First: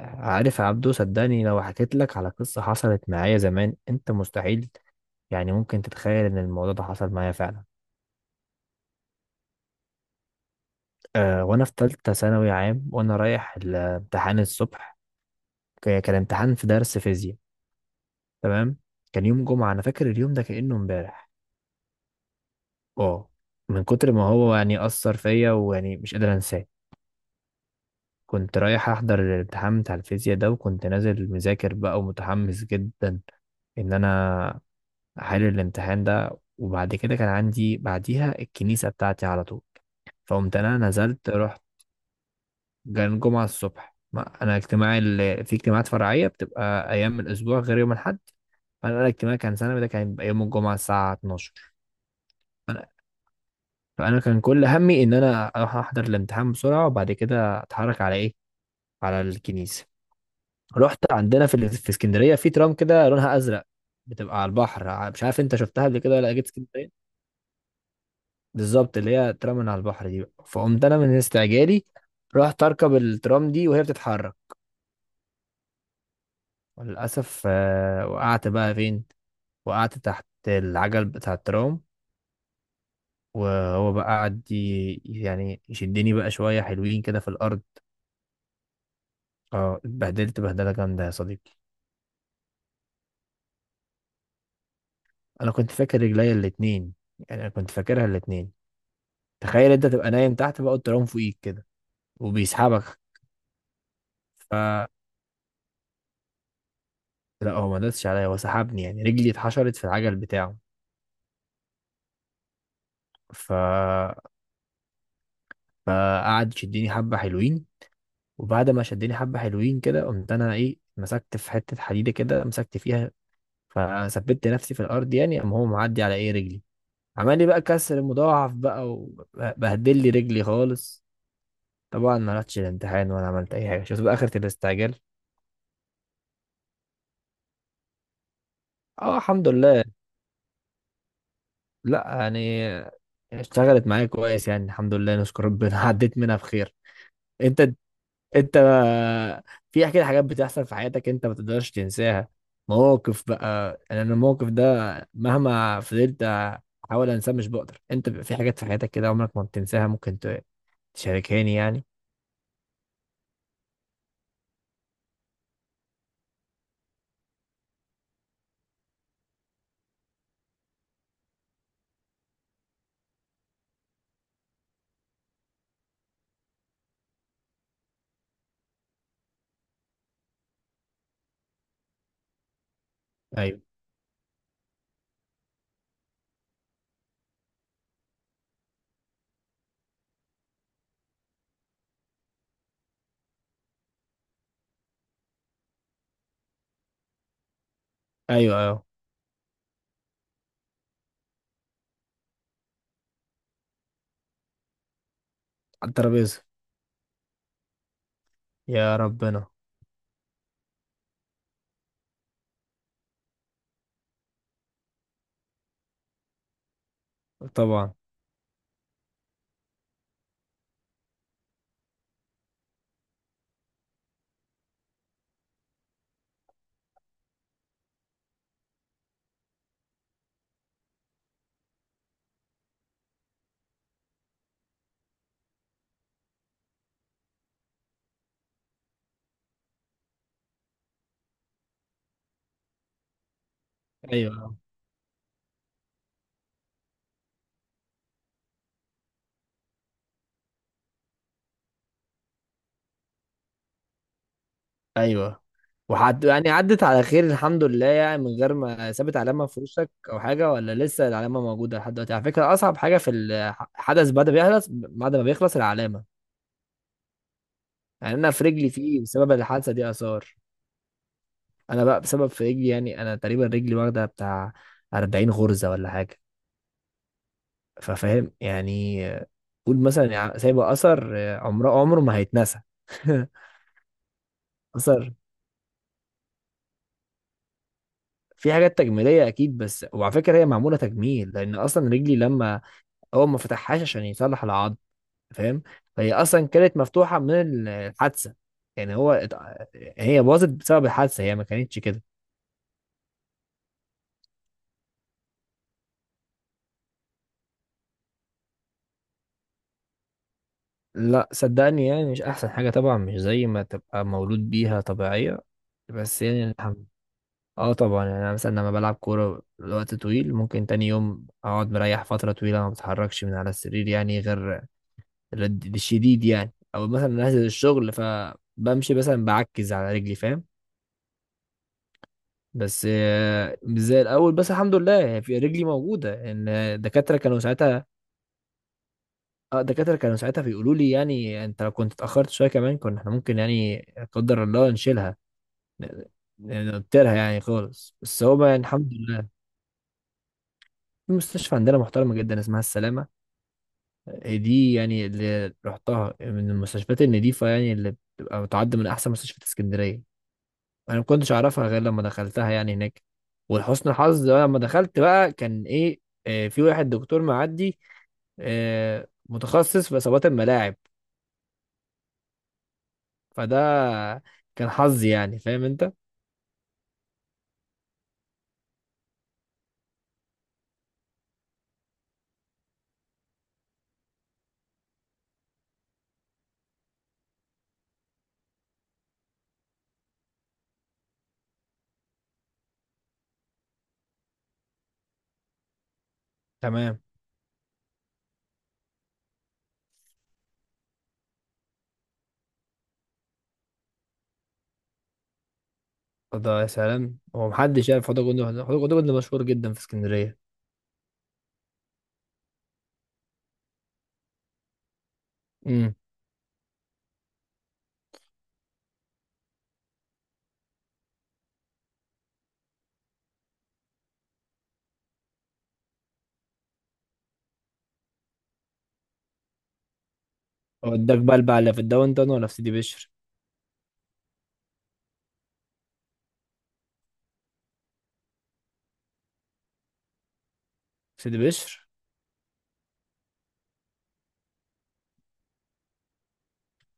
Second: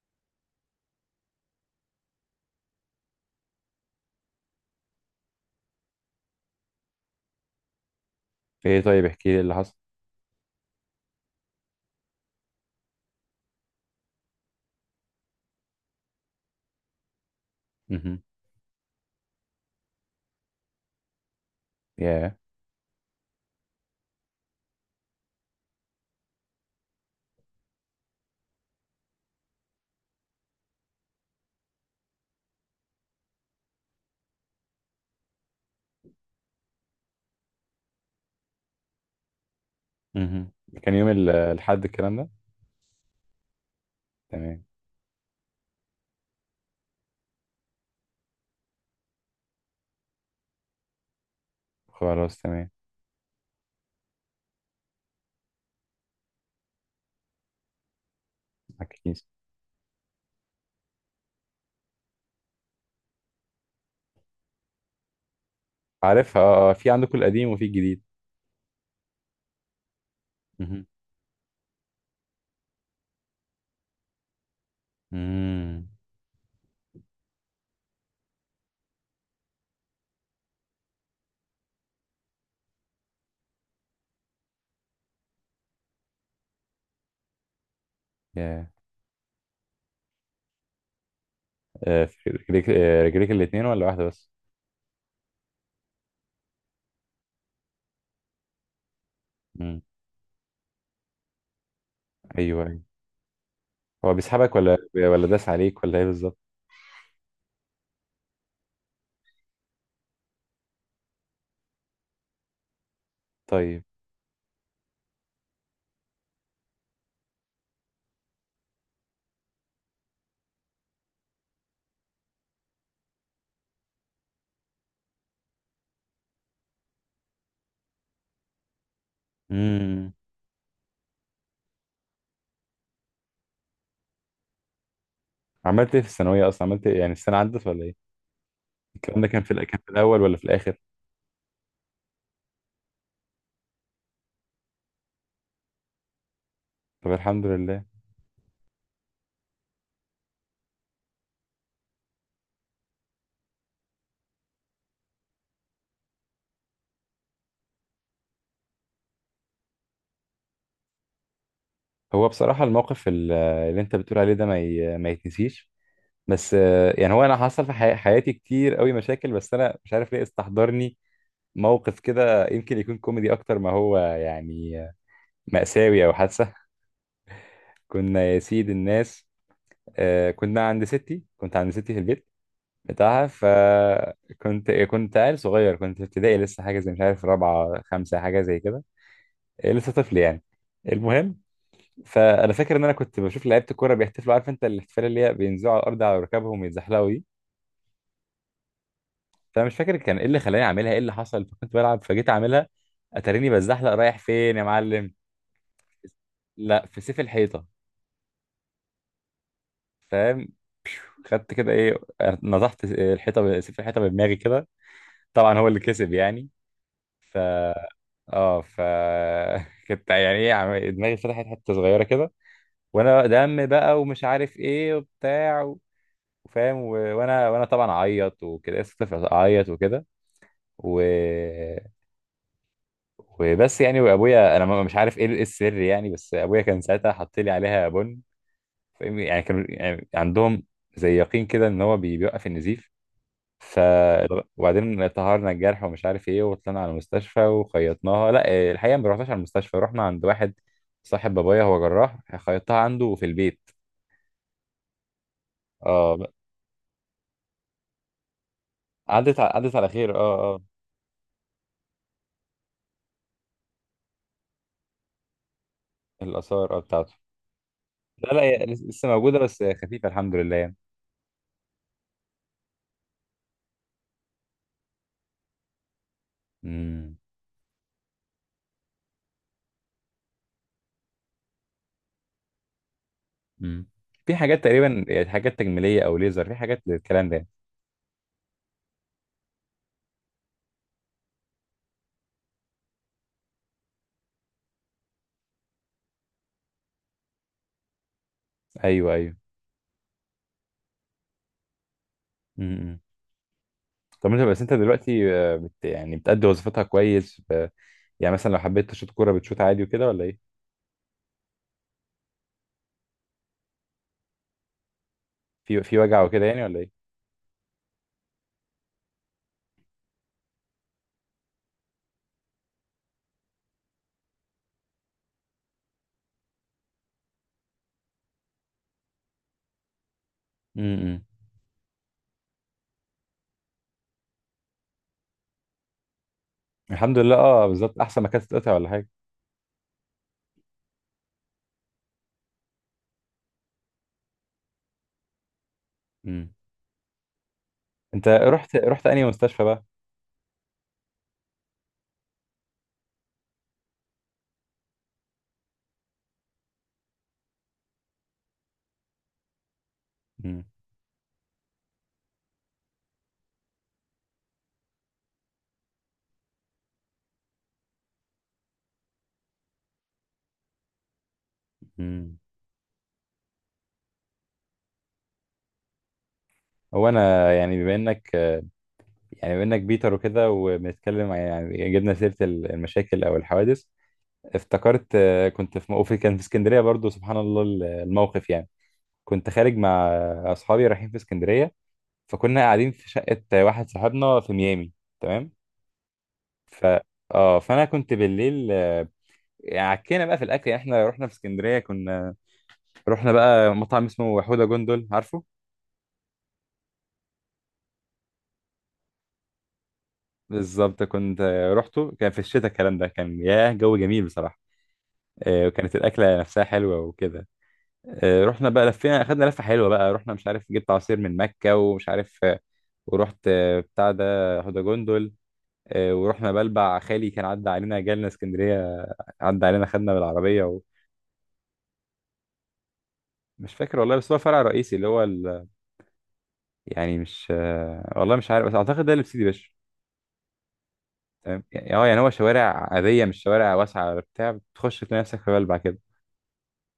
عارف يا عبدو، صدقني لو حكيت لك على قصة حصلت معايا زمان انت مستحيل يعني ممكن تتخيل ان الموضوع ده حصل معايا فعلا. في ايه؟ طيب، احكي لي اللي حصل. أه، وانا في تالتة ثانوي عام وانا رايح الامتحان الصبح. كان امتحان في درس فيزياء. مهم. تمام. كان يوم جمعة، انا فاكر اليوم ده كأنه امبارح. ياه. اه، من كتر ما هو يعني أثر فيا ويعني مش قادر انساه. كنت رايح احضر الامتحان بتاع الفيزياء ده وكنت نازل مذاكر بقى ومتحمس جدا ان انا حل الامتحان ده. وبعد كده كان عندي بعديها الكنيسة بتاعتي على طول. مهم. فقمت أنا كان يوم ال- نزلت رحت. الحد الكلام ده؟ كان الجمعة الصبح، ما أنا تمام. اجتماعي اللي في اجتماعات فرعية بتبقى أيام الأسبوع غير يوم الأحد. فأنا الاجتماع كان سنة ده كان يبقى يوم الجمعة الساعة 12. خلاص، تمام. فأنا, فأنا كان كل همي إن أنا أروح أحضر الامتحان بسرعة وبعد كده أتحرك على إيه، على على الكنيسة. الكنيسة. رحت عندنا في اسكندرية في ترام كده لونها أزرق، بتبقى على البحر، مش عارف أنت شفتها قبل كده ولا عارفها، جيت اه. في اسكندرية. عندكم القديم وفي الجديد. بالظبط اللي هي ترى من على البحر دي بقى. فقمت مهم. انا من استعجالي رحت اركب الترام دي وهي بتتحرك. مم. وللاسف آه، وقعت بقى فين؟ وقعت تحت العجل بتاع الترام. وهو بقى قعد يعني يشدني بقى شويه حلوين كده في الارض. ياه. اه، اتبهدلت بهدله جامده يا صديقي. في رجليك، رجليك الاتنين ولا واحدة بس؟ انا كنت فاكر رجليا الاتنين، يعني انا كنت فاكرها الاتنين. تخيل مم. انت تبقى نايم تحت بقى الترام فوقيك كده ايوه، ايوه. وبيسحبك. هو ف بيسحبك ولا، ولا داس عليك ولا ايه بالظبط؟ لا، هو ما دسش عليا، هو سحبني يعني رجلي اتحشرت في العجل بتاعه. ف طيب. فقعد يشدني حبة حلوين. وبعد ما شدني حبة حلوين كده قمت انا ايه مسكت في حتة حديدة كده مسكت فيها. فثبت نفسي في الارض، يعني قام هو معدي على ايه رجلي. عمل لي بقى كسر مضاعف بقى وبهدل لي مم. رجلي خالص. طبعا ما رحتش الامتحان ولا عملت اي حاجة. شفت بقى اخرة الاستعجال. عملت ايه في الثانوية اصلا؟ عملت ايه يعني، السنة عدت ولا ايه؟ اه الكلام ده كان الحمد في الأ- كان لله. في الاول ولا في الاخر؟ لا يعني اشتغلت معايا كويس يعني الحمد لله نشكر ربنا عديت منها بخير. طب الحمد انت لله. انت في كده حاجات بتحصل في حياتك انت ما تقدرش تنساها. مواقف بقى. يعني انا الموقف ده مهما فضلت احاول انساه مش بقدر. انت بيبقى في حاجات في حياتك كده عمرك ما بتنساها. ممكن تشاركهاني يعني. هو بصراحة الموقف اللي انت بتقول عليه ده ما يتنسيش، بس يعني هو انا حصل في حياتي كتير قوي مشاكل، بس انا مش عارف ليه استحضرني موقف كده. يمكن يكون كوميدي اكتر ما هو يعني مأساوي او حادثة. كنا يا سيد الناس، كنا عند ستي كنت عند ستي في البيت بتاعها. ايوه، فكنت عيل صغير، كنت في ابتدائي لسه، حاجة زي مش عارف رابعة خمسة، حاجة زي كده. لسه طفل يعني. المهم، فانا فاكر ان انا كنت بشوف لعيبه الكوره بيحتفلوا. عارف انت الاحتفال اللي هي بينزلوا على الارض على ركبهم ويتزحلقوا. ايوه، ايوه، فانا مش فاكر كان ايه اللي خلاني اعملها، ايه اللي حصل، فكنت بلعب فجيت اعملها. اتاريني بزحلق رايح فين يا معلم؟ على الترابيزه. لا، في سيف الحيطه. يا ربنا. فاهم؟ خدت كده ايه، نزحت الحيطه سيف الحيطه بدماغي كده. طبعا هو اللي كسب يعني. ف طبعا. اه ف كنت يعني ايه، دماغي فتحت حته صغيره كده، وانا دم بقى ومش عارف ايه وبتاع وفاهم، وانا طبعا اعيط وكده، لسه طفل، اعيط وكده. و وبس يعني، وابويا انا مش عارف ايه، إيه السر يعني، بس ابويا كان ساعتها حط لي عليها بن. فاهم؟ يعني كانوا يعني عندهم زي يقين كده ان هو بيوقف النزيف. ف ايوه، وبعدين طهرنا الجرح ومش عارف ايه وطلعنا على المستشفى وخيطناها. لا إيه، الحقيقه ما رحناش على المستشفى، رحنا عند واحد صاحب بابايا هو جراح، خيطتها عنده في البيت. ايوه. اه. وحد يعني عدت على خير الحمد لله يعني، من غير ما سابت عدت علامه ع- في عدت على وشك خير، او اه، حاجه، اه. ولا لسه العلامه موجوده لحد دلوقتي؟ على فكره اصعب حاجه في الحدث بعد ما بيخلص، بعد ما بيخلص العلامه. الاثار بتاعته. يعني لا، انا لا، في هي رجلي لس- فيه لسه بسبب موجوده بس الحادثه دي خفيفه، الحمد اثار. لله يعني. انا بقى بسبب في رجلي، يعني انا تقريبا رجلي واخده بتاع 40 غرزه ولا حاجه. امم. ففاهم يعني آه، قول مثلا سايبه اثر آه، عمره ما هيتنسى مم. في حاجات تقريبا اثر. يعني، حاجات تجميليه او ليزر، في حاجات للكلام ده؟ في حاجات تجميليه اكيد، بس وعلى فكره هي معموله تجميل، لان اصلا رجلي لما اول ما فتحهاش عشان يصلح العظم فاهم. فهي اصلا كانت مفتوحه من الحادثه. يعني هو ايوه، ات-، ايوه. هي باظت بسبب الحادثه هي ما كانتش كده. مم. طب انت دلوقتي بت يعني بتأدي وظيفتها كويس يعني مثلا لو حبيت تشوط كوره بتشوط عادي وكده ولا ايه؟ لا صدقني، يعني مش احسن حاجة طبعا، مش زي ما تبقى مولود بيها طبيعية. في وجع بس وكده يعني يعني ولا الحمد. ايه؟ اه طبعا، يعني انا مثلا لما بلعب كورة لوقت طويل ممكن تاني يوم اقعد مريح فترة طويلة ما بتحركش من على السرير، يعني غير الشديد يعني. او مثلا انزل الشغل فبمشي مثلا بعكز على رجلي فاهم. امم. بس آه، مش زي الاول. بس الحمد لله يعني في رجلي موجودة، ان الدكاترة الحمد لله، كانوا اه ساعتها. بالظبط، احسن ما كانت تتقطع ولا حاجه. اه الدكاترة كانوا ساعتها بيقولوا لي يعني انت لو كنت اتأخرت شوية كمان كنا احنا ممكن يعني لا قدر الله نشيلها، امم. نطيرها يعني خالص. بس انت هو بقى يعني رحت الحمد رحت انهي لله. مستشفى بقى؟ في مستشفى عندنا محترمة جدا اسمها السلامة. آه، دي يعني اللي رحتها من المستشفيات النظيفة، يعني اللي بتبقى بتعد من أحسن مستشفيات اسكندرية. امم، أنا ما كنتش أعرفها غير لما دخلتها يعني هناك. ولحسن الحظ بقى لما دخلت بقى كان إيه آه، في واحد دكتور معدي آه، متخصص في إصابات الملاعب. امم. فده كان حظي يعني، فاهم أنت؟ هو انا يعني بما انك، يعني بما انك بيتر وكده، وبنتكلم يعني جبنا سيره المشاكل او الحوادث، افتكرت كنت في موقف كان في اسكندريه برضو، سبحان الله، الموقف يعني، كنت خارج مع اصحابي رايحين في اسكندريه. فكنا قاعدين في شقه واحد صاحبنا في ميامي. تمام. ف تمام. اه، فانا كنت بالليل، يعني عكينا بقى في الاكل، يعني احنا رحنا في اسكندريه، كنا رحنا بقى مطعم اسمه حوده جندل، عارفه؟ فده يا سلام، هو محدش يعرف حوض الجندي؟ حوض الجندي مشهور جدا في اسكندرية. بالظبط، كنت رحته، كان في الشتاء الكلام ده، كان ياه، جو جميل بصراحه. وكانت الاكله نفسها حلوه وكده. رحنا بقى لفينا، اخدنا لفه حلوه بقى، رحنا مش عارف جبت عصير من مكه ومش عارف، ورحت بتاع ده هدى جندل. ورحنا بلبع، خالي كان عدى علينا جالنا اسكندريه، عدى علينا خدنا بالعربيه. وداك بلبع اللي في الداون تاون ولا في سيدي بشر؟ ومش فاكر والله، بس هو فرع رئيسي اللي هو يعني مش، والله مش عارف، بس اعتقد ده اللي في سيدي بشر. في سيدي تمام، بشر. يعني اه يعني هو شوارع عاديه، مش شوارع واسعه ولا بتاع، بتخش تلاقي نفسك في بلبع كده،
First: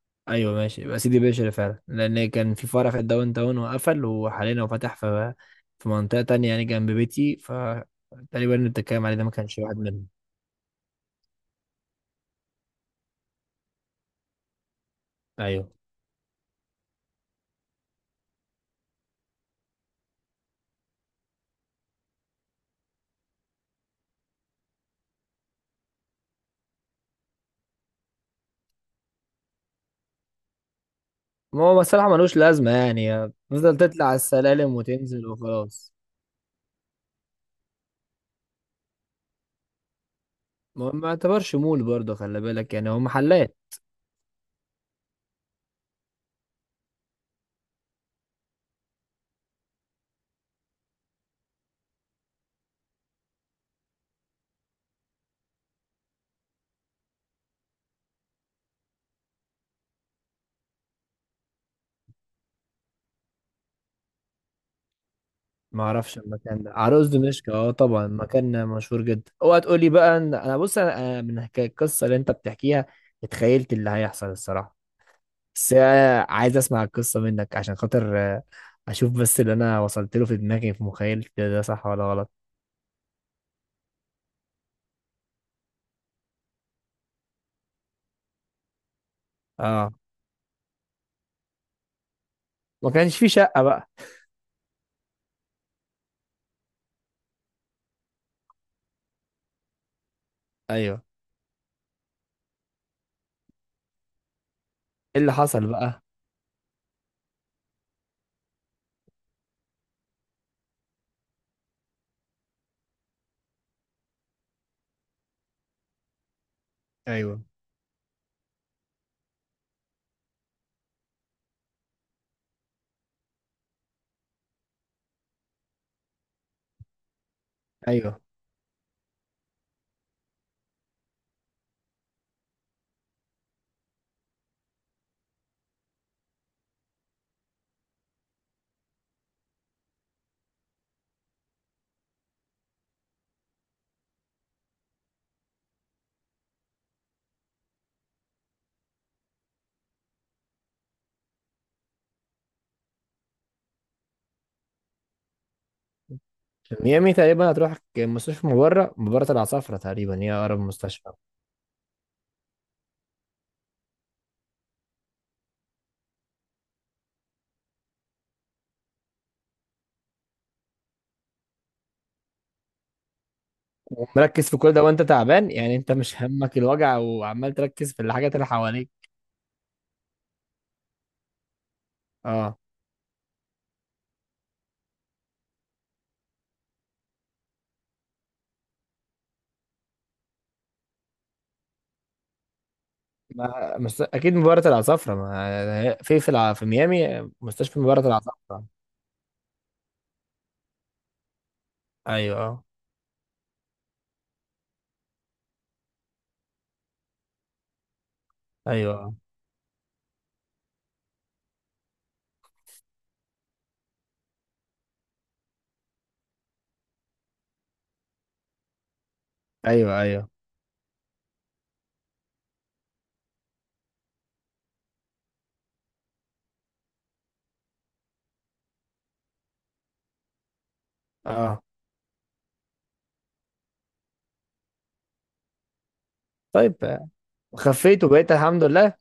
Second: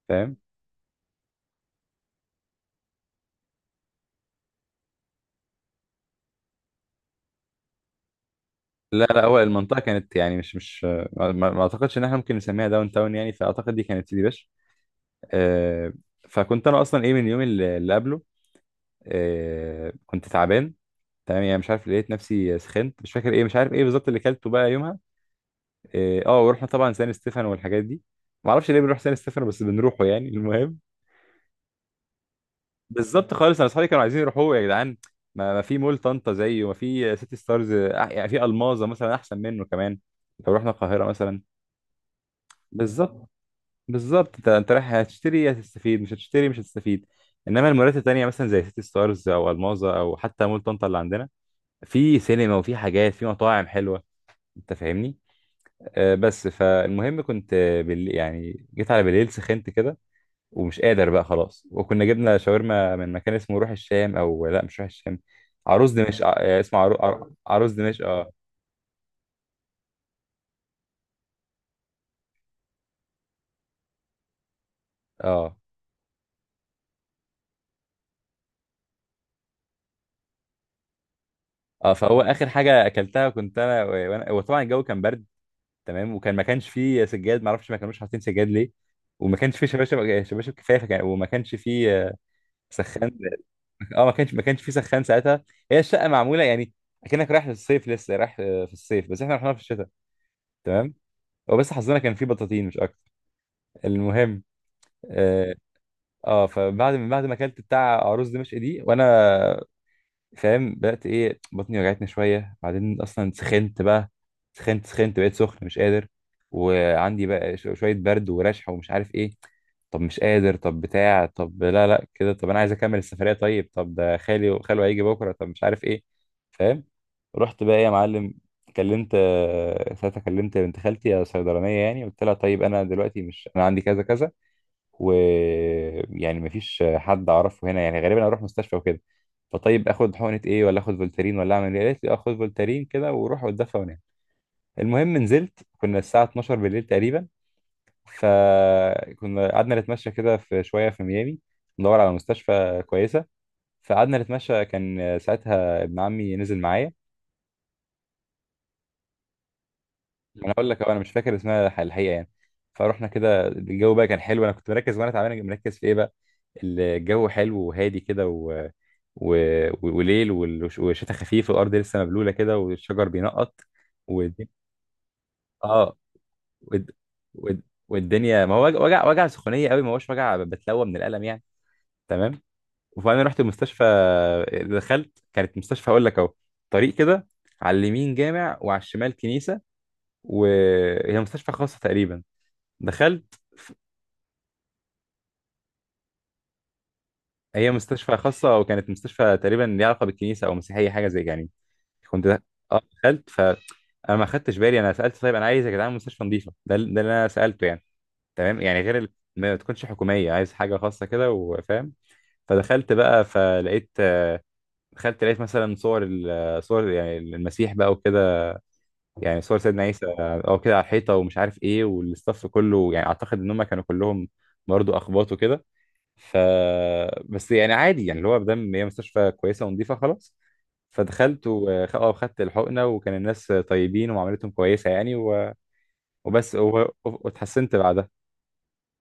فاهم؟ ايوه ماشي، يبقى سيدي بشر فعلا لان كان في فرع في الداون تاون وقفل، وحاليا هو فتح في في منطقه تانية يعني جنب بيتي، فتقريبا اللي لا، بتتكلم عليه ده لا، ما هو كانش واحد المنطقه منهم. كانت يعني، مش ما اعتقدش ان احنا ممكن نسميها داون تاون يعني، فاعتقد دي كانت سيدي بشر. ايوه. آه. فكنت انا اصلا ايه من اليوم اللي قبله كنت تعبان. تمام، يعني مش عارف، لقيت نفسي سخنت، مش فاكر ايه، مش عارف ايه بالظبط اللي كلته بقى يومها. ورحنا طبعا سان ستيفانو والحاجات دي. ما اعرفش ليه بنروح سان ستيفانو، بس بنروحه يعني. المهم، ما هو الصراحه ملوش لازمه، يعني بالظبط خالص، انا تفضل اصحابي كانوا تطلع على عايزين يروحوه يا السلالم جدعان. وتنزل ما في وخلاص. مول طنطا زيه، وما في سيتي ستارز، يعني في الماظه مثلا احسن منه كمان، لو رحنا ما القاهره ما مثلا. يعتبرش مول برضه، خلي بالك يعني هو بالظبط، محلات. بالظبط، انت رايح هتشتري يا هتستفيد، مش هتشتري مش هتستفيد. انما المولات التانية مثلا زي سيتي ستارز او الماظة، او حتى مول طنطا اللي عندنا، في سينما وفي حاجات، في مطاعم حلوه. انت فاهمني؟ بس فالمهم كنت، يعني جيت على بالليل سخنت كده، ومش قادر بقى خلاص. وكنا جبنا شاورما من مكان اسمه روح الشام، او لا مش روح الشام، ما عروس اعرفش دمشق. المكان ده. اسمه عرو... عروس عر- دمشق، عروس اه دمشق، طبعا اه، مكان مشهور جدا. اوعى تقول لي بقى ان انا، بص انا من حكاية القصه اللي انت بتحكيها اتخيلت اللي هيحصل الصراحه. اه، بس أنا عايز اسمع القصه منك عشان خاطر آه، اشوف بس اللي انا وصلت له في دماغي في مخيلتي ده صح اه. ولا فهو غلط. اخر حاجه اكلتها كنت انا، وانا وطبعا الجو كان برد. تمام، وكان ما كانش فيه سجاد، ما اعرفش ما كانوش حاطين سجاد ليه، وما كانش فيه اه، شباشب، كفايه فكان، وما كانش فيه ما سخان. كانش في شقه بقى. اه، ما كانش فيه سخان ساعتها. هي الشقه معموله يعني اكنك رايح للصيف، لسه رايح في الصيف، بس احنا رحنا في الشتاء. تمام. ايوه، هو بس حظنا كان فيه بطاطين، مش اكتر. المهم، ايه اللي اه، حصل بقى؟ فبعد من بعد ما اكلت بتاع عروس دمشق دي، وانا فاهم، بدأت ايه، بطني وجعتني شوية. بعدين اصلا سخنت بقى، سخنت، بقيت سخن مش قادر. وعندي ايوه، بقى شوية برد ورشح ومش عارف ايه. طب مش قادر، طب بتاع، طب لا لا كده، طب انا عايز اكمل السفرية، طيب، طب ده خالي وخاله هيجي بكرة، طب مش عارف ايه. فاهم؟ رحت بقى ايه يا ايوه. معلم، كلمت آه، ساعتها كلمت بنت خالتي الصيدلانية. يعني قلت لها طيب انا دلوقتي مش انا عندي كذا كذا، ويعني مفيش حد اعرفه هنا يعني، غالبا اروح مستشفى وكده. فطيب اخد حقنه ايه، ولا اخد فولتارين، ولا اعمل ايه؟ قالت لي اخد فولتارين كده وروح واتدفى ونام. المهم، نزلت، كنا الساعه 12 بالليل تقريبا، فكنا قعدنا نتمشى كده في شويه في ميامي، ندور على مستشفى كويسه. فقعدنا نتمشى، كان ساعتها ابن عمي نزل معايا. ميامي تقريبا هتروح مستشفى مبرة، مبرة العصافرة تقريبا هي ما انا اقرب اقول لك أهو، انا مش مستشفى. فاكر اسمها الحقيقه يعني. فروحنا كده، الجو بقى كان حلو، انا كنت مركز وانا تعبان، مركز في ايه بقى، الجو حلو وهادي كده و... وليل، والشتاء خفيف، والارض لسه مبلوله كده، والشجر بينقط، والدنيا، ومركز في كل ده وانت تعبان؟ يعني انت اه، مش همك والد... الوجع وعمال والد... تركز في الحاجات اللي والدنيا، ما هو وجع، حواليك. وجع، وجع، سخونيه قوي، ما هوش وجع بتلوى من الالم يعني. تمام. اه. وبعدين رحت المستشفى، دخلت، كانت مستشفى اقول لك اهو، طريق كده، على اليمين جامع وعلى الشمال كنيسه. وهي مستشفى خاصه تقريبا. دخلت. ف- ما مست-، اكيد مباراة العصافرة. ما-، في الع-، في ميامي هي مستشفى مباراة مستشفى خاصة، العصافرة. وكانت مستشفى تقريبا ليها علاقة بالكنيسة، أو مسيحية حاجة زي يعني. كنت ايوه، دخ- اه، اه، دخلت، فأنا ما خدتش بالي، أنا سألت طيب أنا عايز يا جدعان مستشفى نظيفة، ده اللي أنا سألته يعني، تمام يعني، ايوه، غير آه. ما تكونش حكومية، عايز حاجة خاصة كده، وفاهم. فدخلت بقى، فلقيت دخلت لقيت مثلا صور صور يعني المسيح بقى وكده، يعني صور سيدنا ايوه، عيسى، ايوه، او كده، على الحيطة، ومش عارف ايه. والاستاف كله، يعني اعتقد ان هم كانوا كلهم برضه اخباط وكده. ف بس يعني عادي يعني، اللي هو مادام هي مستشفى كويسه ونظيفه، خلاص. فدخلت اه. وخدت الحقنه، وكان الناس طيبين ومعاملتهم كويسه يعني، وبس، طيب آه. واتحسنت خفيت بعدها. وبقيت الحمد لله؟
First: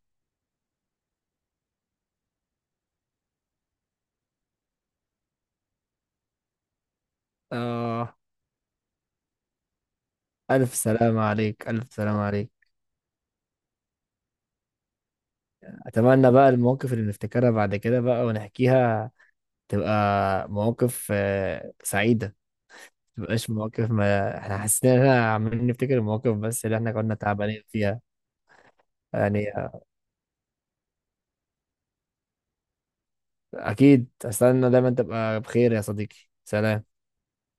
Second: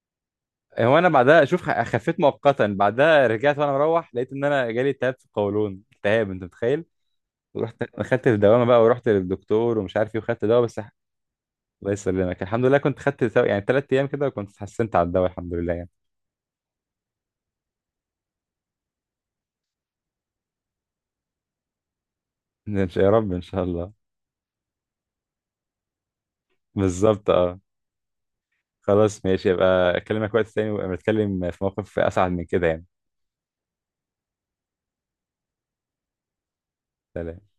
هو انا بعدها اشوف، خفيت مؤقتا، بعدها رجعت وانا مروح، لقيت ان انا جالي التهاب في القولون. التهاب، انت متخيل؟ ورحت اه. خدت الدوامه بقى، ورحت للدكتور ومش عارف ايه، وخدت دواء الف بس. سلامة عليك، الله الف سلامة يسلمك، عليك. الحمد لله، كنت خدت يعني 3 ايام كده، وكنت اتحسنت على الدواء، الحمد لله يعني. اتمنى بقى المواقف اللي نفتكرها بعد كده بقى ونحكيها تبقى مواقف آه، سعيدة. يا رب ان مبقاش شاء مواقف الله. ما احنا حاسين ان احنا عمالين نفتكر المواقف بس اللي احنا كنا بالظبط، اه. تعبانين فيها. خلاص ماشي، يعني آه، يبقى اكلمك وقت تاني ونتكلم في موقف اسعد من كده يعني. اكيد استنى. دايما تبقى بخير يا صديقي، سلام. سلام.